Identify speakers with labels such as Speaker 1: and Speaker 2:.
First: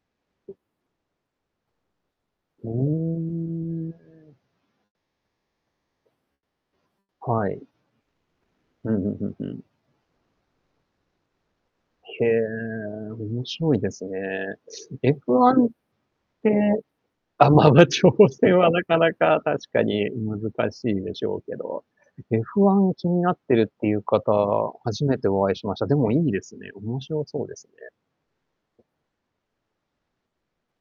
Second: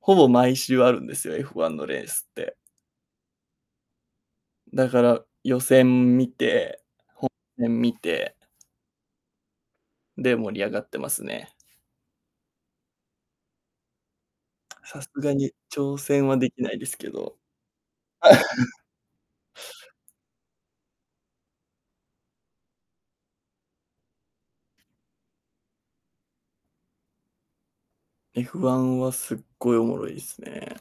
Speaker 1: ほぼ毎
Speaker 2: [unintelligible]
Speaker 1: 週あるんですよ。F1のレースって。
Speaker 2: おお。
Speaker 1: だから予選見て、
Speaker 2: は
Speaker 1: 本
Speaker 2: い。
Speaker 1: えん、見て
Speaker 2: うんうんうんうん。
Speaker 1: で、盛り上がってますね。
Speaker 2: へえ、面白いですね。
Speaker 1: さす
Speaker 2: エ
Speaker 1: が
Speaker 2: フ
Speaker 1: に、
Speaker 2: ワンっ
Speaker 1: 挑戦は
Speaker 2: て
Speaker 1: できないですけど。
Speaker 2: あ、まま、挑戦は なかなか確かに難しいでしょうけど。F1気になってるっていう方、初めてお会いしました。でもいいですね。面白そうですね。
Speaker 1: F1はすっごいおもろいですね。